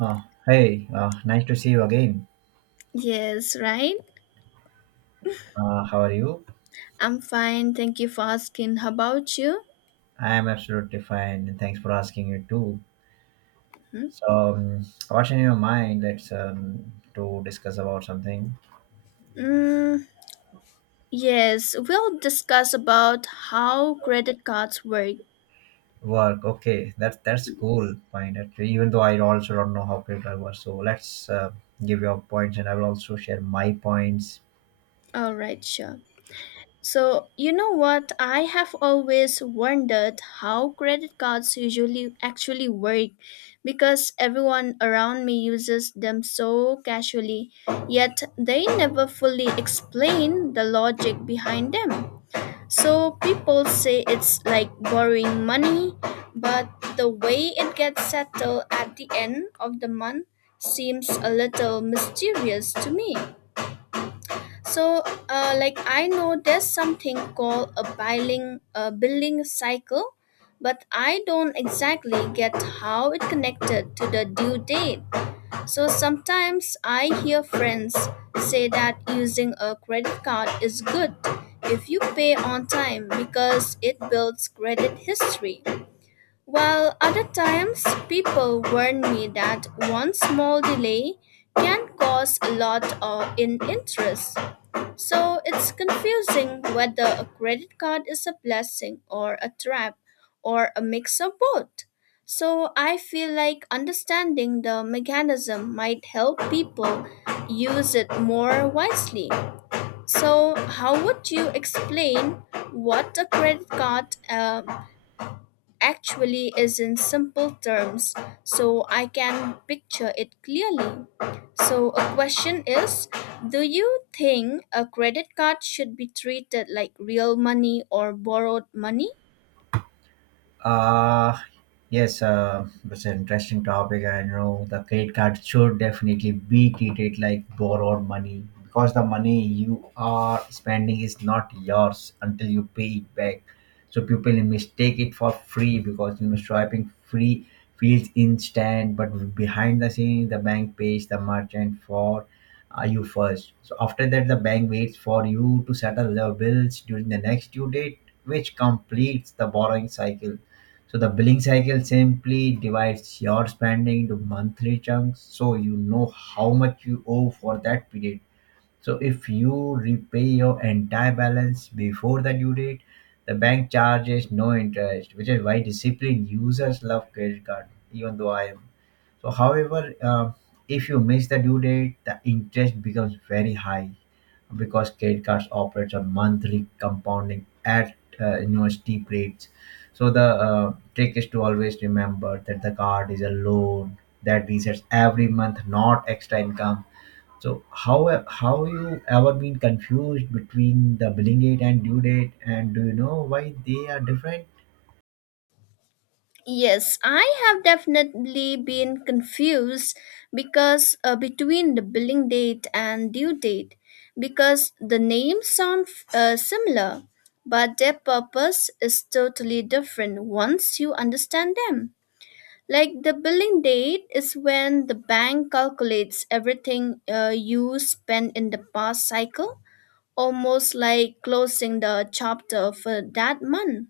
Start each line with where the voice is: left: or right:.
right: Hey, nice to see you again.
left: Yes, right.
right: How are you?
left: I'm fine. Thank you for asking. How about you?
right: I am absolutely fine. And Thanks for asking you too.
left: Hmm?
right: So, what's in your mind? Let's to discuss about something.
left: Mm, yes, we'll discuss about how credit cards work.
right: Work. Okay, that's cool. Fine. Actually, even though I also don't know how people work, so let's give your points, and I will also share my points.
left: All right, sure. So, you know what? I have always wondered how credit cards usually actually work because everyone around me uses them so casually, yet they never fully explain the logic behind them. So people say it's like borrowing money, but the way it gets settled at the end of the month seems a little mysterious to me. So, I know there's something called a billing cycle, but I don't exactly get how it connected to the due date. So sometimes I hear friends say that using a credit card is good if you pay on time because it builds credit history. While other times people warn me that one small delay can cause a lot of in interest. So it's confusing whether a credit card is a blessing or a trap or a mix of both. So I feel like understanding the mechanism might help people use it more wisely. So, how would you explain what a credit card actually is in simple terms so I can picture it clearly. So, a question is: do you think a credit card should be treated like real money or borrowed money?
right: Uh, yes, it's an interesting topic. I know the credit card should definitely be treated like borrowed money because the money you are spending is not yours until you pay it back. So people mistake it for free because you know swiping free feels instant, but behind the scene, the bank pays the merchant for you first. So after that, the bank waits for you to settle the bills during the next due date, which completes the borrowing cycle. So the billing cycle simply divides your spending into monthly chunks so you know how much you owe for that period. So if you repay your entire balance before the due date, the bank charges no interest, which is why disciplined users love credit card, even though I am. So however, if you miss the due date, the interest becomes very high because credit cards operates on monthly compounding at you know steep rates. So the trick is to always remember that the card is a loan that resets every month, not extra income. So how you ever been confused between the billing date and due date, and do you know why they are different?
left: Yes, I have definitely been confused because between the billing date and due date because the names sound similar, but their purpose is totally different once you understand them. Like, the billing date is when the bank calculates everything you spent in the past cycle, almost like closing the chapter for that month.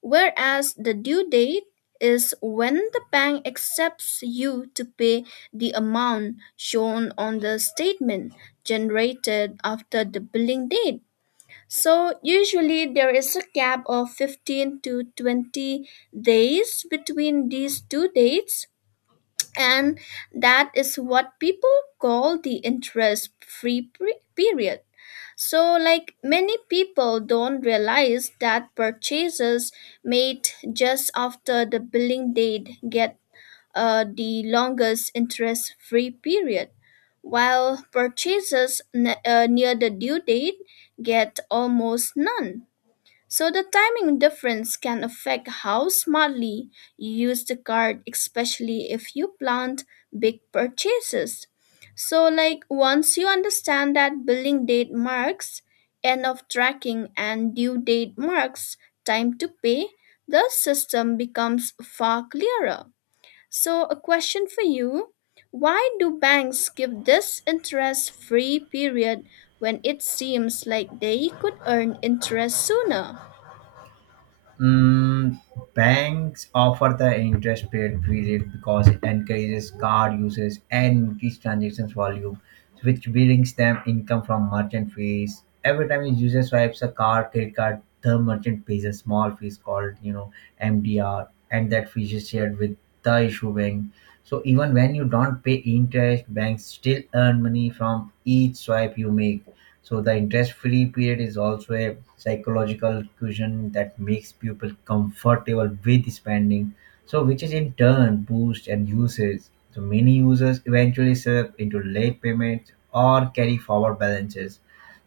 left: Whereas the due date is when the bank accepts you to pay the amount shown on the statement generated after the billing date. So usually there is a gap of 15 to 20 days between these two dates, and that is what people call the interest free period. So like, many people don't realize that purchases made just after the billing date get the longest interest free period, while purchases near the due date get almost none. So the timing difference can affect how smartly you use the card, especially if you plan big purchases. So like, once you understand that billing date marks end of tracking and due date marks time to pay, the system becomes far clearer. So a question for you: why do banks give this interest free period when it seems like they could earn interest sooner?
right: Mm, banks offer the interest paid period because it encourages card usage and increased transactions volume, which brings them income from merchant fees. Every time a user swipes a card, credit card, the merchant pays a small fees called you know MDR, and that fee is shared with the issue bank. So even when you don't pay interest, banks still earn money from each swipe you make. So the interest-free period is also a psychological cushion that makes people comfortable with spending. So which is in turn boosts and uses. So many users eventually slip into late payments or carry forward balances.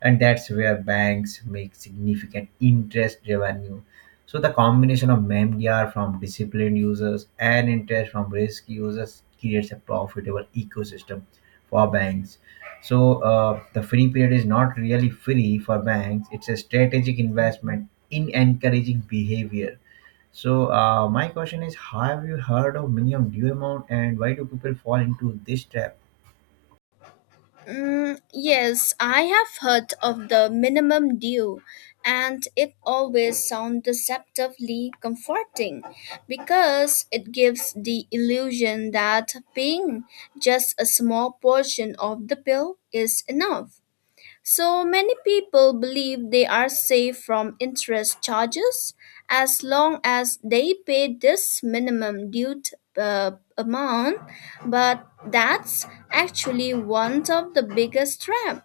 right: And that's where banks make significant interest revenue. So the combination of MDR from disciplined users and interest from risky users creates a profitable ecosystem for banks. So the free period is not really free for banks. It's a strategic investment in encouraging behavior. So my question is, have you heard of minimum due amount and why do people fall into this trap?
left: Mm, yes, I have heard of the minimum due, and it always sounds deceptively comforting because it gives the illusion that paying just a small portion of the bill is enough. So many people believe they are safe from interest charges as long as they pay this minimum due amount, but that's actually one of the biggest traps.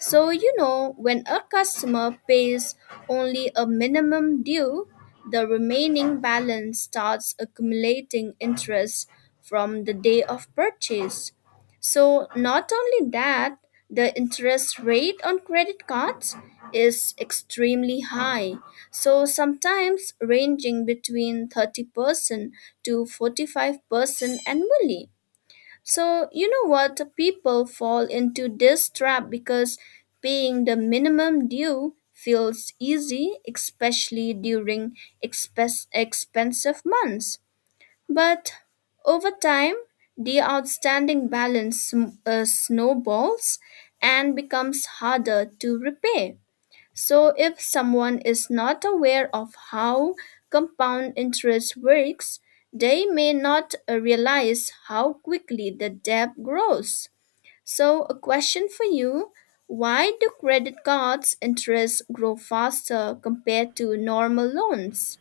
left: So, you know, when a customer pays only a minimum due, the remaining balance starts accumulating interest from the day of purchase. So, not only that, the interest rate on credit cards is extremely high. So, sometimes ranging between 30% to 45% annually. So, you know what? People fall into this trap because paying the minimum due feels easy, especially during expensive months. But over time, the outstanding balance snowballs and becomes harder to repay. So, if someone is not aware of how compound interest works, they may not realize how quickly the debt grows. So, a question for you: why do credit cards' interest grow faster compared to normal loans?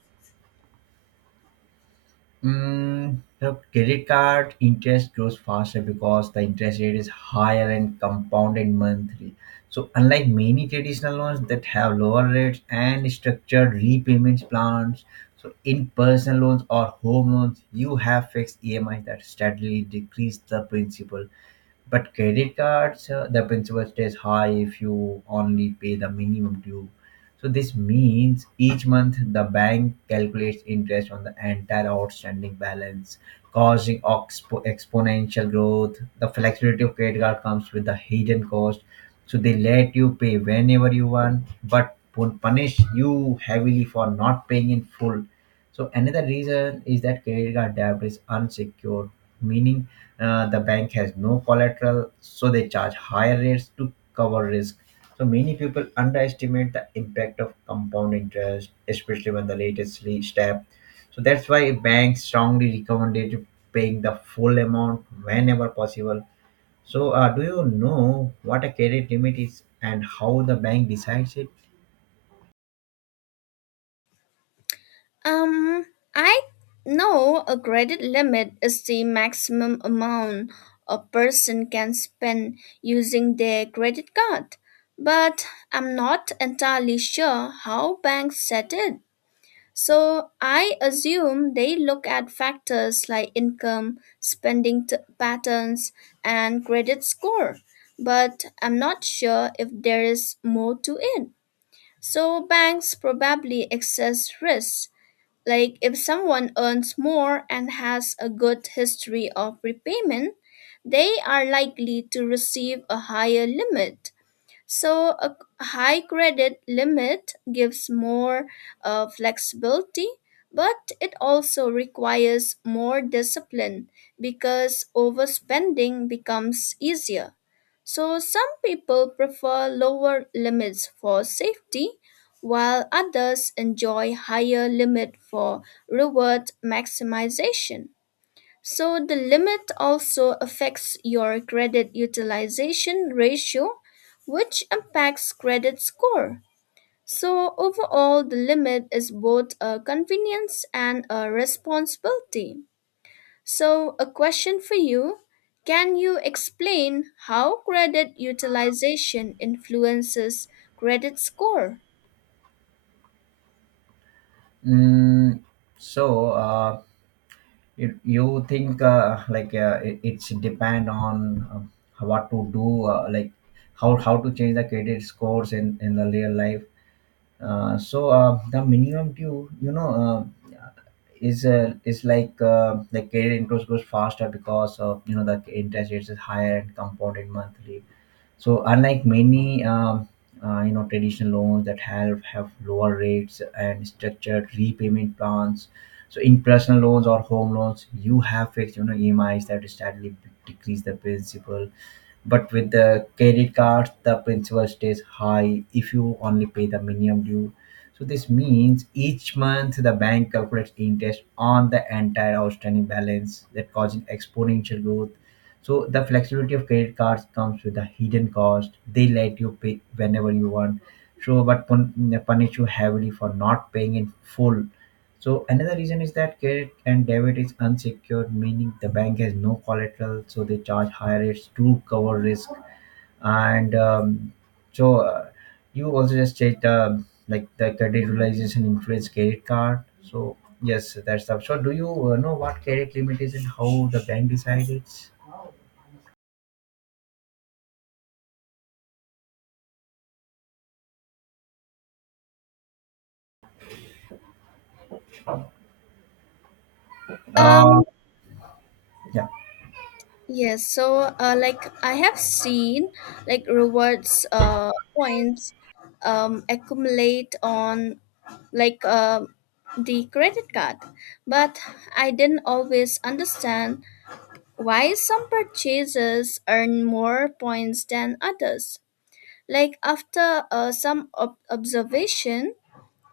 right: Mm, the credit card interest grows faster because the interest rate is higher and compounded monthly. So, unlike many traditional loans that have lower rates and structured repayment plans, so in personal loans or home loans, you have fixed EMIs that steadily decrease the principal. But credit cards, the principal stays high if you only pay the minimum due. So this means each month the bank calculates interest on the entire outstanding balance, causing exponential growth. The flexibility of credit card comes with the hidden cost. So they let you pay whenever you want, but won't punish you heavily for not paying in full. So another reason is that credit card debt is unsecured, meaning the bank has no collateral, so they charge higher rates to cover risk. So many people underestimate the impact of compound interest, especially when the latest step. So that's why banks strongly recommended paying the full amount whenever possible. So do you know what a credit limit is and how the bank decides it?
left: Um, I know a credit limit is the maximum amount a person can spend using their credit card, but I'm not entirely sure how banks set it. So I assume they look at factors like income, patterns, and credit score, but I'm not sure if there is more to it. So banks probably assess risk. Like, if someone earns more and has a good history of repayment, they are likely to receive a higher limit. So, a high credit limit gives more flexibility, but it also requires more discipline because overspending becomes easier. So, some people prefer lower limits for safety, while others enjoy higher limit for reward maximization. So the limit also affects your credit utilization ratio, which impacts credit score. So overall, the limit is both a convenience and a responsibility. So a question for you: can you explain how credit utilization influences credit score?
right: Mm, so you think it's depend on what to do uh, like how to change the credit scores in the real life, so the minimum due, you know, is like the credit interest goes faster because of you know the interest rates is higher and compounded monthly. So unlike many you know traditional loans that have lower rates and structured repayment plans, so in personal loans or home loans, you have fixed you know EMIs that steadily decrease the principal but with the credit cards, the principal stays high if you only pay the minimum due. So this means each month the bank calculates interest on the entire outstanding balance that causes exponential growth. So the flexibility of credit cards comes with a hidden cost. They let you pay whenever you want. So but punish you heavily for not paying in full. So another reason is that credit and debit is unsecured, meaning the bank has no collateral, so they charge higher rates to cover risk. And so you also just said like the credit realization influence credit card. So yes, that's up. So do you know what credit limit is and how the bank decides? Uh,
left: Um,
right: yeah.
left: Yes, so I have seen like rewards points accumulate on like uh, the credit card, but I didn't always understand why some purchases earn more points than others. Like, after some observation,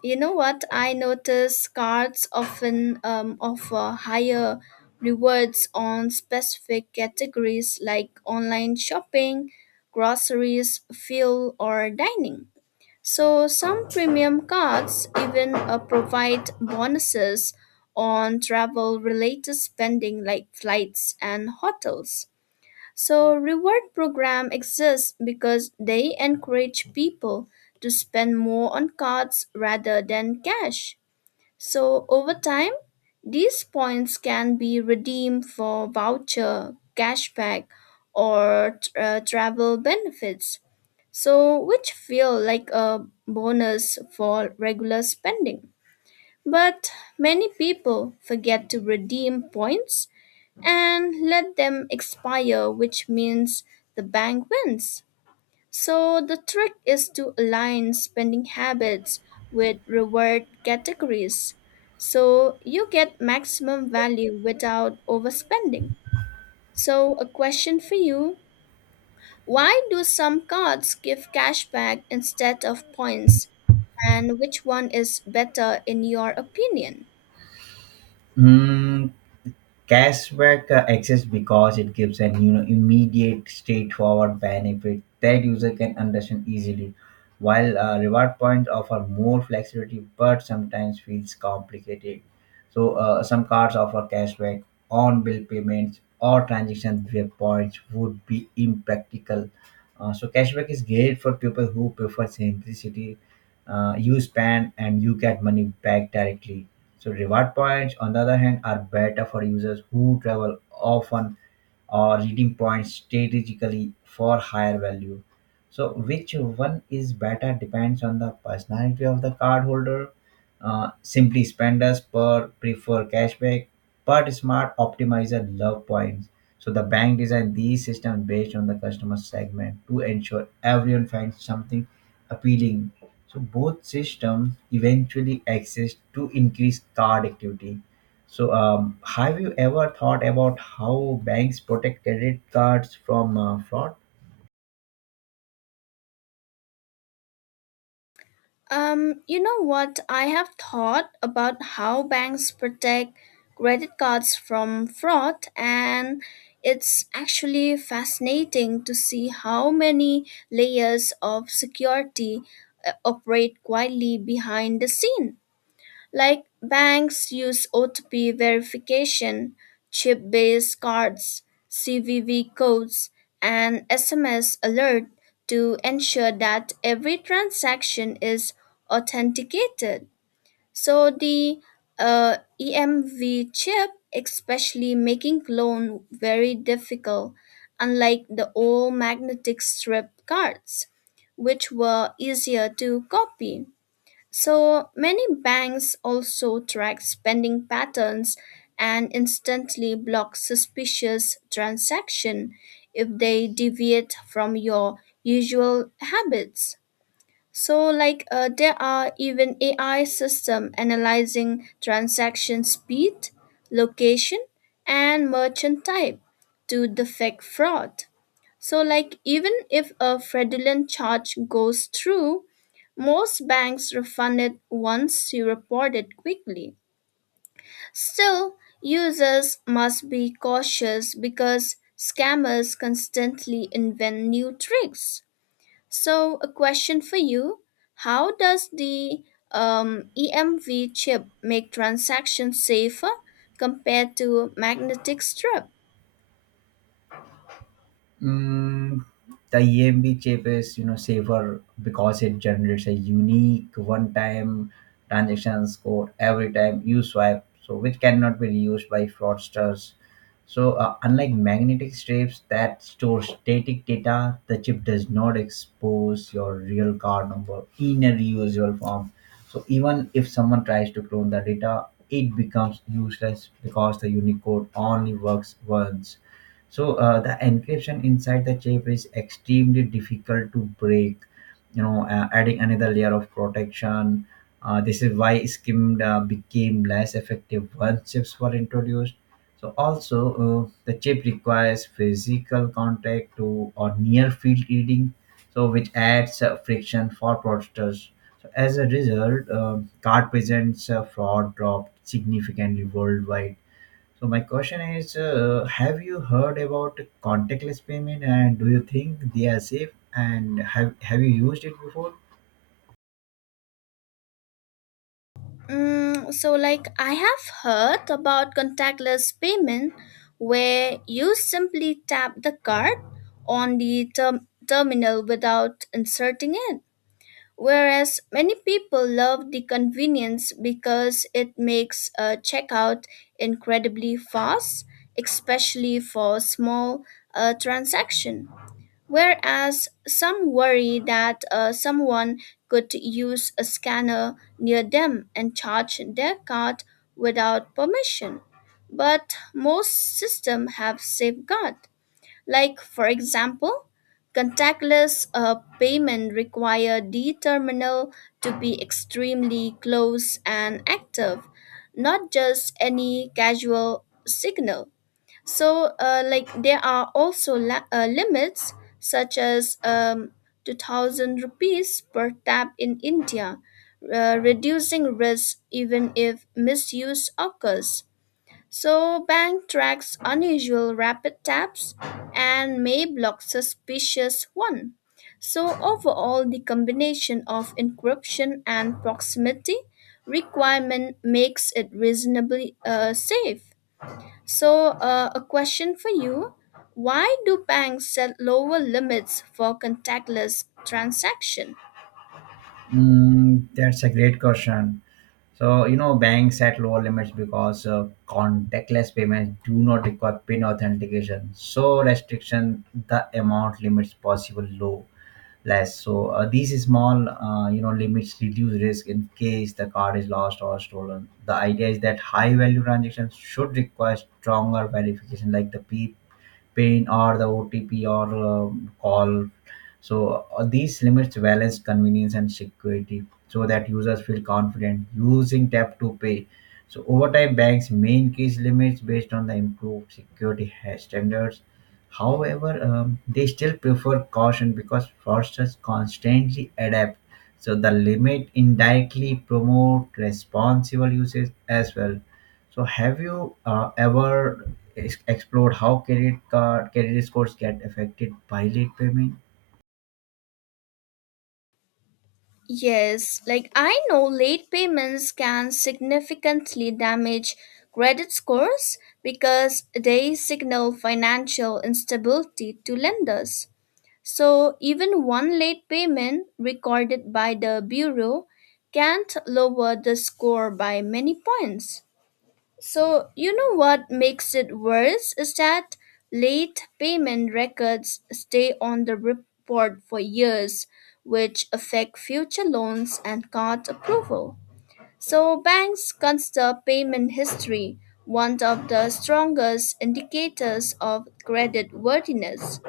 left: you know what? I notice cards often offer higher rewards on specific categories like online shopping, groceries, fuel, or dining. So, some premium cards even provide bonuses on travel related spending like flights and hotels. So, reward program exists because they encourage people to spend more on cards rather than cash. So, over time, these points can be redeemed for voucher, cashback, or travel benefits. So, which feel like a bonus for regular spending. But many people forget to redeem points and let them expire, which means the bank wins. So the trick is to align spending habits with reward categories. So you get maximum value without overspending. So a question for you: why do some cards give cashback instead of points? And which one is better in your opinion?
right: Mm, cashback exists because it gives an you know immediate, straightforward benefit that user can understand easily, while reward points offer more flexibility but sometimes feels complicated. So some cards offer cashback on bill payments or transactions where points would be impractical. So cashback is great for people who prefer simplicity. You spend and you get money back directly. So reward points, on the other hand, are better for users who travel often or redeem points strategically for higher value. So which one is better depends on the personality of the cardholder. Simply spenders per prefer cashback, but smart optimizer love points. So the bank designed these systems based on the customer segment to ensure everyone finds something appealing. So both systems eventually exist to increase card activity. So have you ever thought about how banks protect credit cards from fraud?
left: You know what? I have thought about how banks protect credit cards from fraud, and it's actually fascinating to see how many layers of security operate quietly behind the scene. Like, banks use OTP verification, chip based cards, CVV codes, and SMS alert to ensure that every transaction is authenticated. So the EMV chip, especially making clone very difficult, unlike the old magnetic strip cards, which were easier to copy. So many banks also track spending patterns and instantly block suspicious transactions if they deviate from your usual habits. So there are even AI system analyzing transaction speed, location, and merchant type to detect fraud. So, like, even if a fraudulent charge goes through, most banks refund it once you report it quickly. Still, users must be cautious because scammers constantly invent new tricks. So, a question for you: how does the EMV chip make transactions safer compared to magnetic strip?
right: Mm, the EMB chip is, you know, safer because it generates a unique one-time transactions code every time you swipe, so which cannot be reused by fraudsters. So unlike magnetic strips that store static data, the chip does not expose your real card number in a reusable form. So even if someone tries to clone the data, it becomes useless because the unique code only works once. So the encryption inside the chip is extremely difficult to break, you know, adding another layer of protection. This is why scheme became less effective once chips were introduced. So also, the chip requires physical contact to or near field reading, so which adds friction for fraudsters. So as a result, card presents fraud dropped significantly worldwide. So my question is, have you heard about contactless payment and do you think they are safe and have you used it before?
left: Mm, so, like, I have heard about contactless payment where you simply tap the card on the terminal without inserting it. Whereas many people love the convenience because it makes a checkout incredibly fast, especially for small transaction. Whereas some worry that someone could use a scanner near them and charge their card without permission. But most systems have safeguard. Like, for example, contactless payment require the terminal to be extremely close and active, not just any casual signal. So, there are also limits such as 2000 rupees per tap in India, reducing risk even if misuse occurs. So, bank tracks unusual rapid taps and may block suspicious one. So, overall, the combination of encryption and proximity requirement makes it reasonably safe. So, a question for you: why do banks set lower limits for contactless transaction?
right: Mm, that's a great question. So, you know, banks set lower limits because contactless payments do not require PIN authentication. So, restriction the amount limits possible low less. So, these small, you know, limits reduce risk in case the card is lost or stolen. The idea is that high value transactions should require stronger verification, like the PIN or the OTP or call. So these limits balance convenience and security so that users feel confident using tap to pay. So over time, banks may increase limits based on the improved security standards. However, they still prefer caution because fraudsters constantly adapt. So the limit indirectly promote responsible usage as well. So, have you ever explored how credit card credit scores get affected by late payment?
left: Yes, like, I know late payments can significantly damage credit scores because they signal financial instability to lenders. So, even one late payment recorded by the bureau can't lower the score by many points. So, you know what makes it worse is that late payment records stay on the report for years, which affect future loans and card approval. So, banks consider payment history one of the strongest indicators of credit worthiness.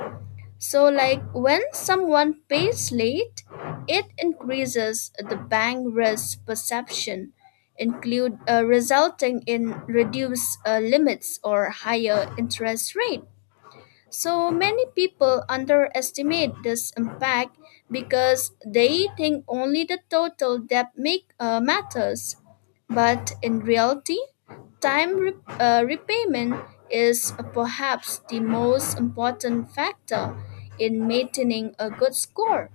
left: So, like, when someone pays late, it increases the bank risk perception, include resulting in reduced limits or higher interest rate. So many people underestimate this impact because they think only the total debt matters. But in reality, time repayment is perhaps the most important factor in maintaining a good score.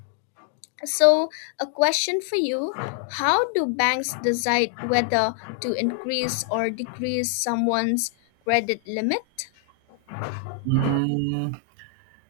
left: So, a question for you: how do banks decide whether to increase or decrease someone's credit limit?
right: Mm,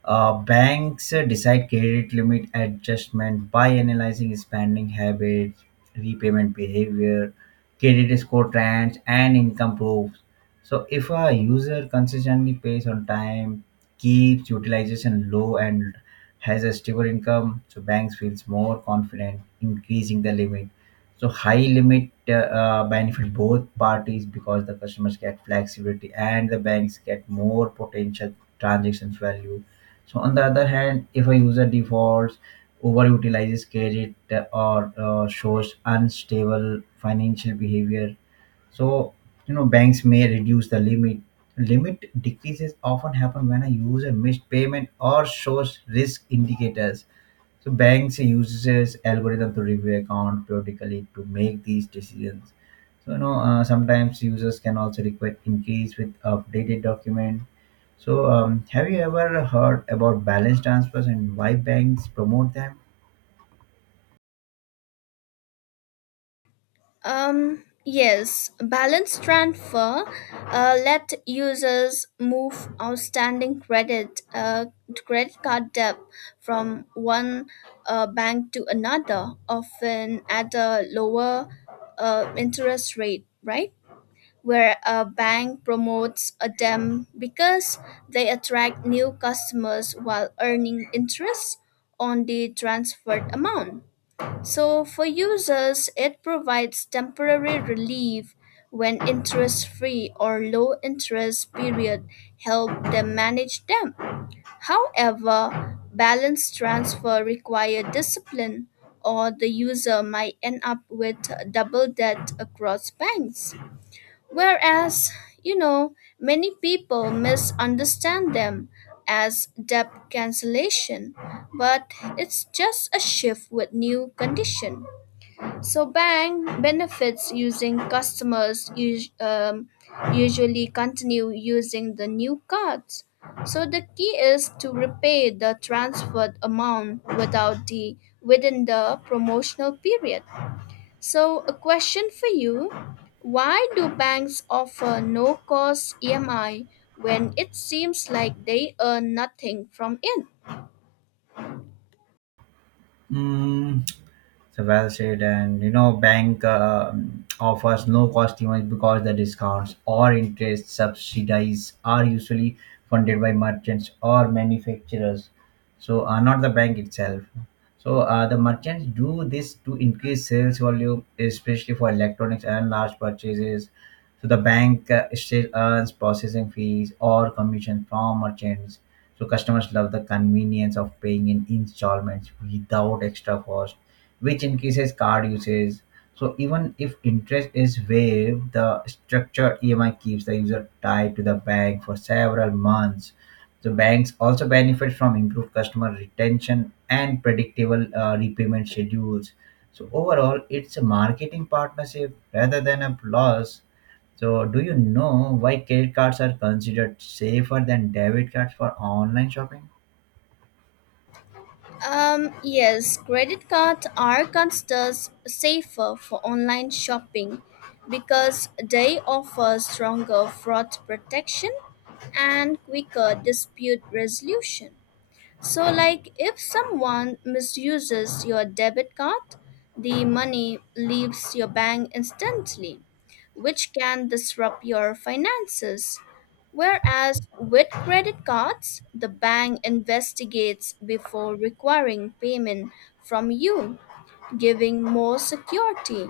right: banks decide credit limit adjustment by analyzing spending habits, repayment behavior, credit score trends, and income proofs. So, if a user consistently pays on time, keeps utilization low, and has a stable income, so banks feels more confident increasing the limit. So, high limit benefit both parties because the customers get flexibility and the banks get more potential transactions value. So on the other hand, if a user defaults, overutilizes credit, or shows unstable financial behavior, so you know banks may reduce the limit. Limit decreases often happen when a user missed payment or shows risk indicators. So banks uses algorithm to review account periodically to make these decisions. So you know sometimes users can also request increase with updated document. So have you ever heard about balance transfers and why banks promote them?
left: Yes, balance transfer let users move outstanding credit card debt from one bank to another, often at a lower interest rate, right? Where a bank promotes a them because they attract new customers while earning interest on the transferred amount. So, for users, it provides temporary relief when interest free or low interest period help them manage them. However, balance transfer require discipline or the user might end up with double debt across banks. Whereas, you know, many people misunderstand them as debt cancellation, but it's just a shift with new condition. So bank benefits using customers usually continue using the new cards. So the key is to repay the transferred amount without the within the promotional period. So a question for you: why do banks offer no cost EMI when it seems like they earn nothing from it?
right: Hmm. Well said. And you know, bank offers no cost even because the discounts or interest subsidies are usually funded by merchants or manufacturers. So not the bank itself. So the merchants do this to increase sales volume, especially for electronics and large purchases. So the bank still earns processing fees or commission from merchants. So customers love the convenience of paying in installments without extra cost which increases card usage. So even if interest is waived, the structured EMI keeps the user tied to the bank for several months. So banks also benefit from improved customer retention and predictable repayment schedules. So overall, it's a marketing partnership rather than a loss. So do you know why credit cards are considered safer than debit cards for online shopping?
left: Yes, credit cards are considered safer for online shopping because they offer stronger fraud protection and quicker dispute resolution. So, like, if someone misuses your debit card, the money leaves your bank instantly, which can disrupt your finances. Whereas with credit cards, the bank investigates before requiring payment from you, giving more security.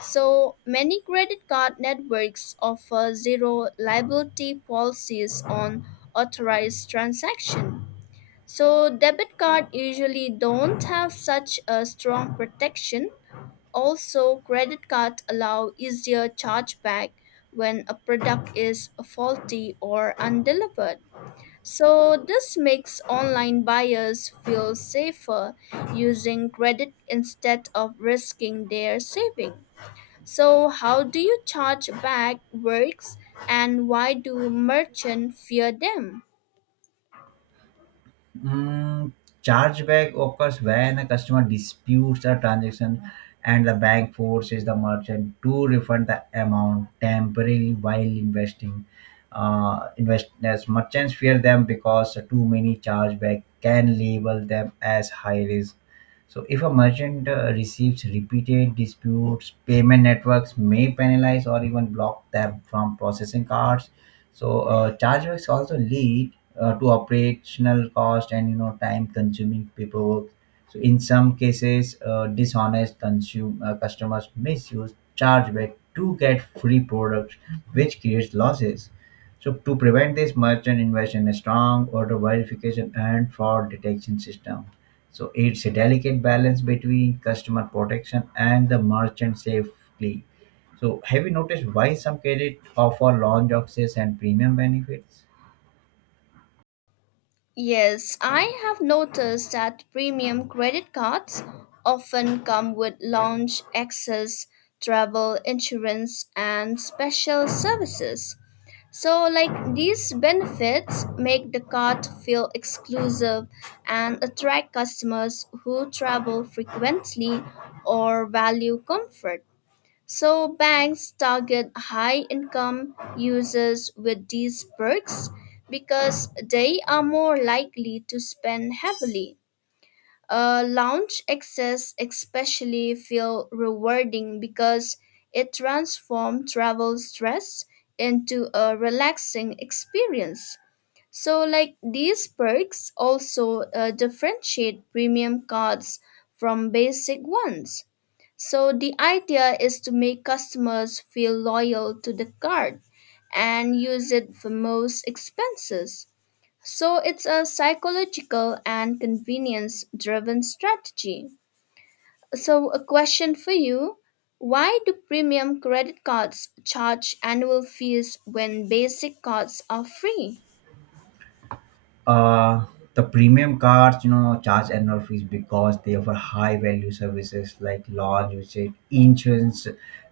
left: So, many credit card networks offer zero liability policies on authorized transactions. So debit card usually don't have such a strong protection. Also, credit card allow easier chargeback when a product is faulty or undelivered. So this makes online buyers feel safer using credit instead of risking their saving. So how do you charge back works, and why do merchants fear them?
right: Mm, chargeback occurs when a customer disputes a transaction and the bank forces the merchant to refund the amount temporarily while investing. Investors merchants fear them because too many chargeback can label them as high risk. So, if a merchant receives repeated disputes, payment networks may penalize or even block them from processing cards. So chargebacks also lead to operational cost and you know time-consuming paperwork. So in some cases, dishonest consume customers misuse chargeback to get free products, which creates losses. So to prevent this, merchant invest in a strong order verification and fraud detection system. So it's a delicate balance between customer protection and the merchant safely. So, have you noticed why some credit offer lounge access and premium benefits?
left: Yes, I have noticed that premium credit cards often come with lounge access, travel insurance, and special services. So, like, these benefits make the card feel exclusive and attract customers who travel frequently or value comfort. So banks target high income users with these perks because they are more likely to spend heavily. Lounge access especially feel rewarding because it transforms travel stress into a relaxing experience. So, like, these perks also differentiate premium cards from basic ones. So, the idea is to make customers feel loyal to the card and use it for most expenses. So, it's a psychological and convenience driven strategy. So, a question for you: why do premium credit cards charge annual fees when basic cards are free?
right: Uh, the premium cards, you know, charge annual fees because they offer high value services like lounge visit, insurance,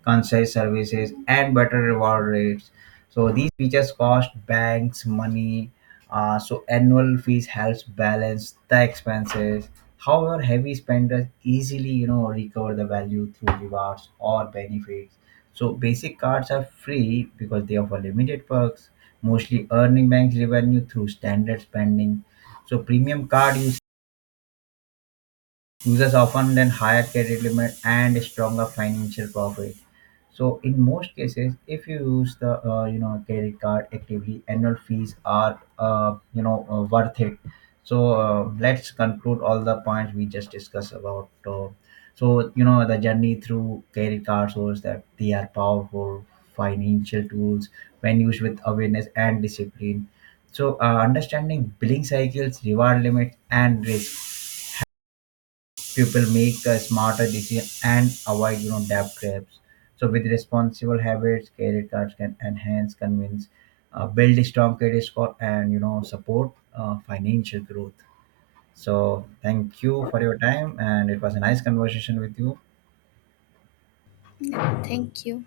right: concierge services, and better reward rates. So these features cost banks money. So annual fees helps balance the expenses. However, heavy spenders easily, you know, recover the value through rewards or benefits. So basic cards are free because they offer limited perks, mostly earning banks revenue through standard spending. So premium card you users often then higher credit limit and stronger financial profit. So in most cases, if you use the you know credit card actively, annual fees are you know worth it. So let's conclude all the points we just discussed about. So you know the journey through credit card shows that they are powerful financial tools when used with awareness and discipline. So understanding billing cycles, reward limits, and risk people make smarter decisions and avoid you know debt traps. So with responsible habits credit cards can enhance convince, build a strong credit score and you know support financial growth. So thank you for your time and it was a nice conversation with you.
left: Thank you.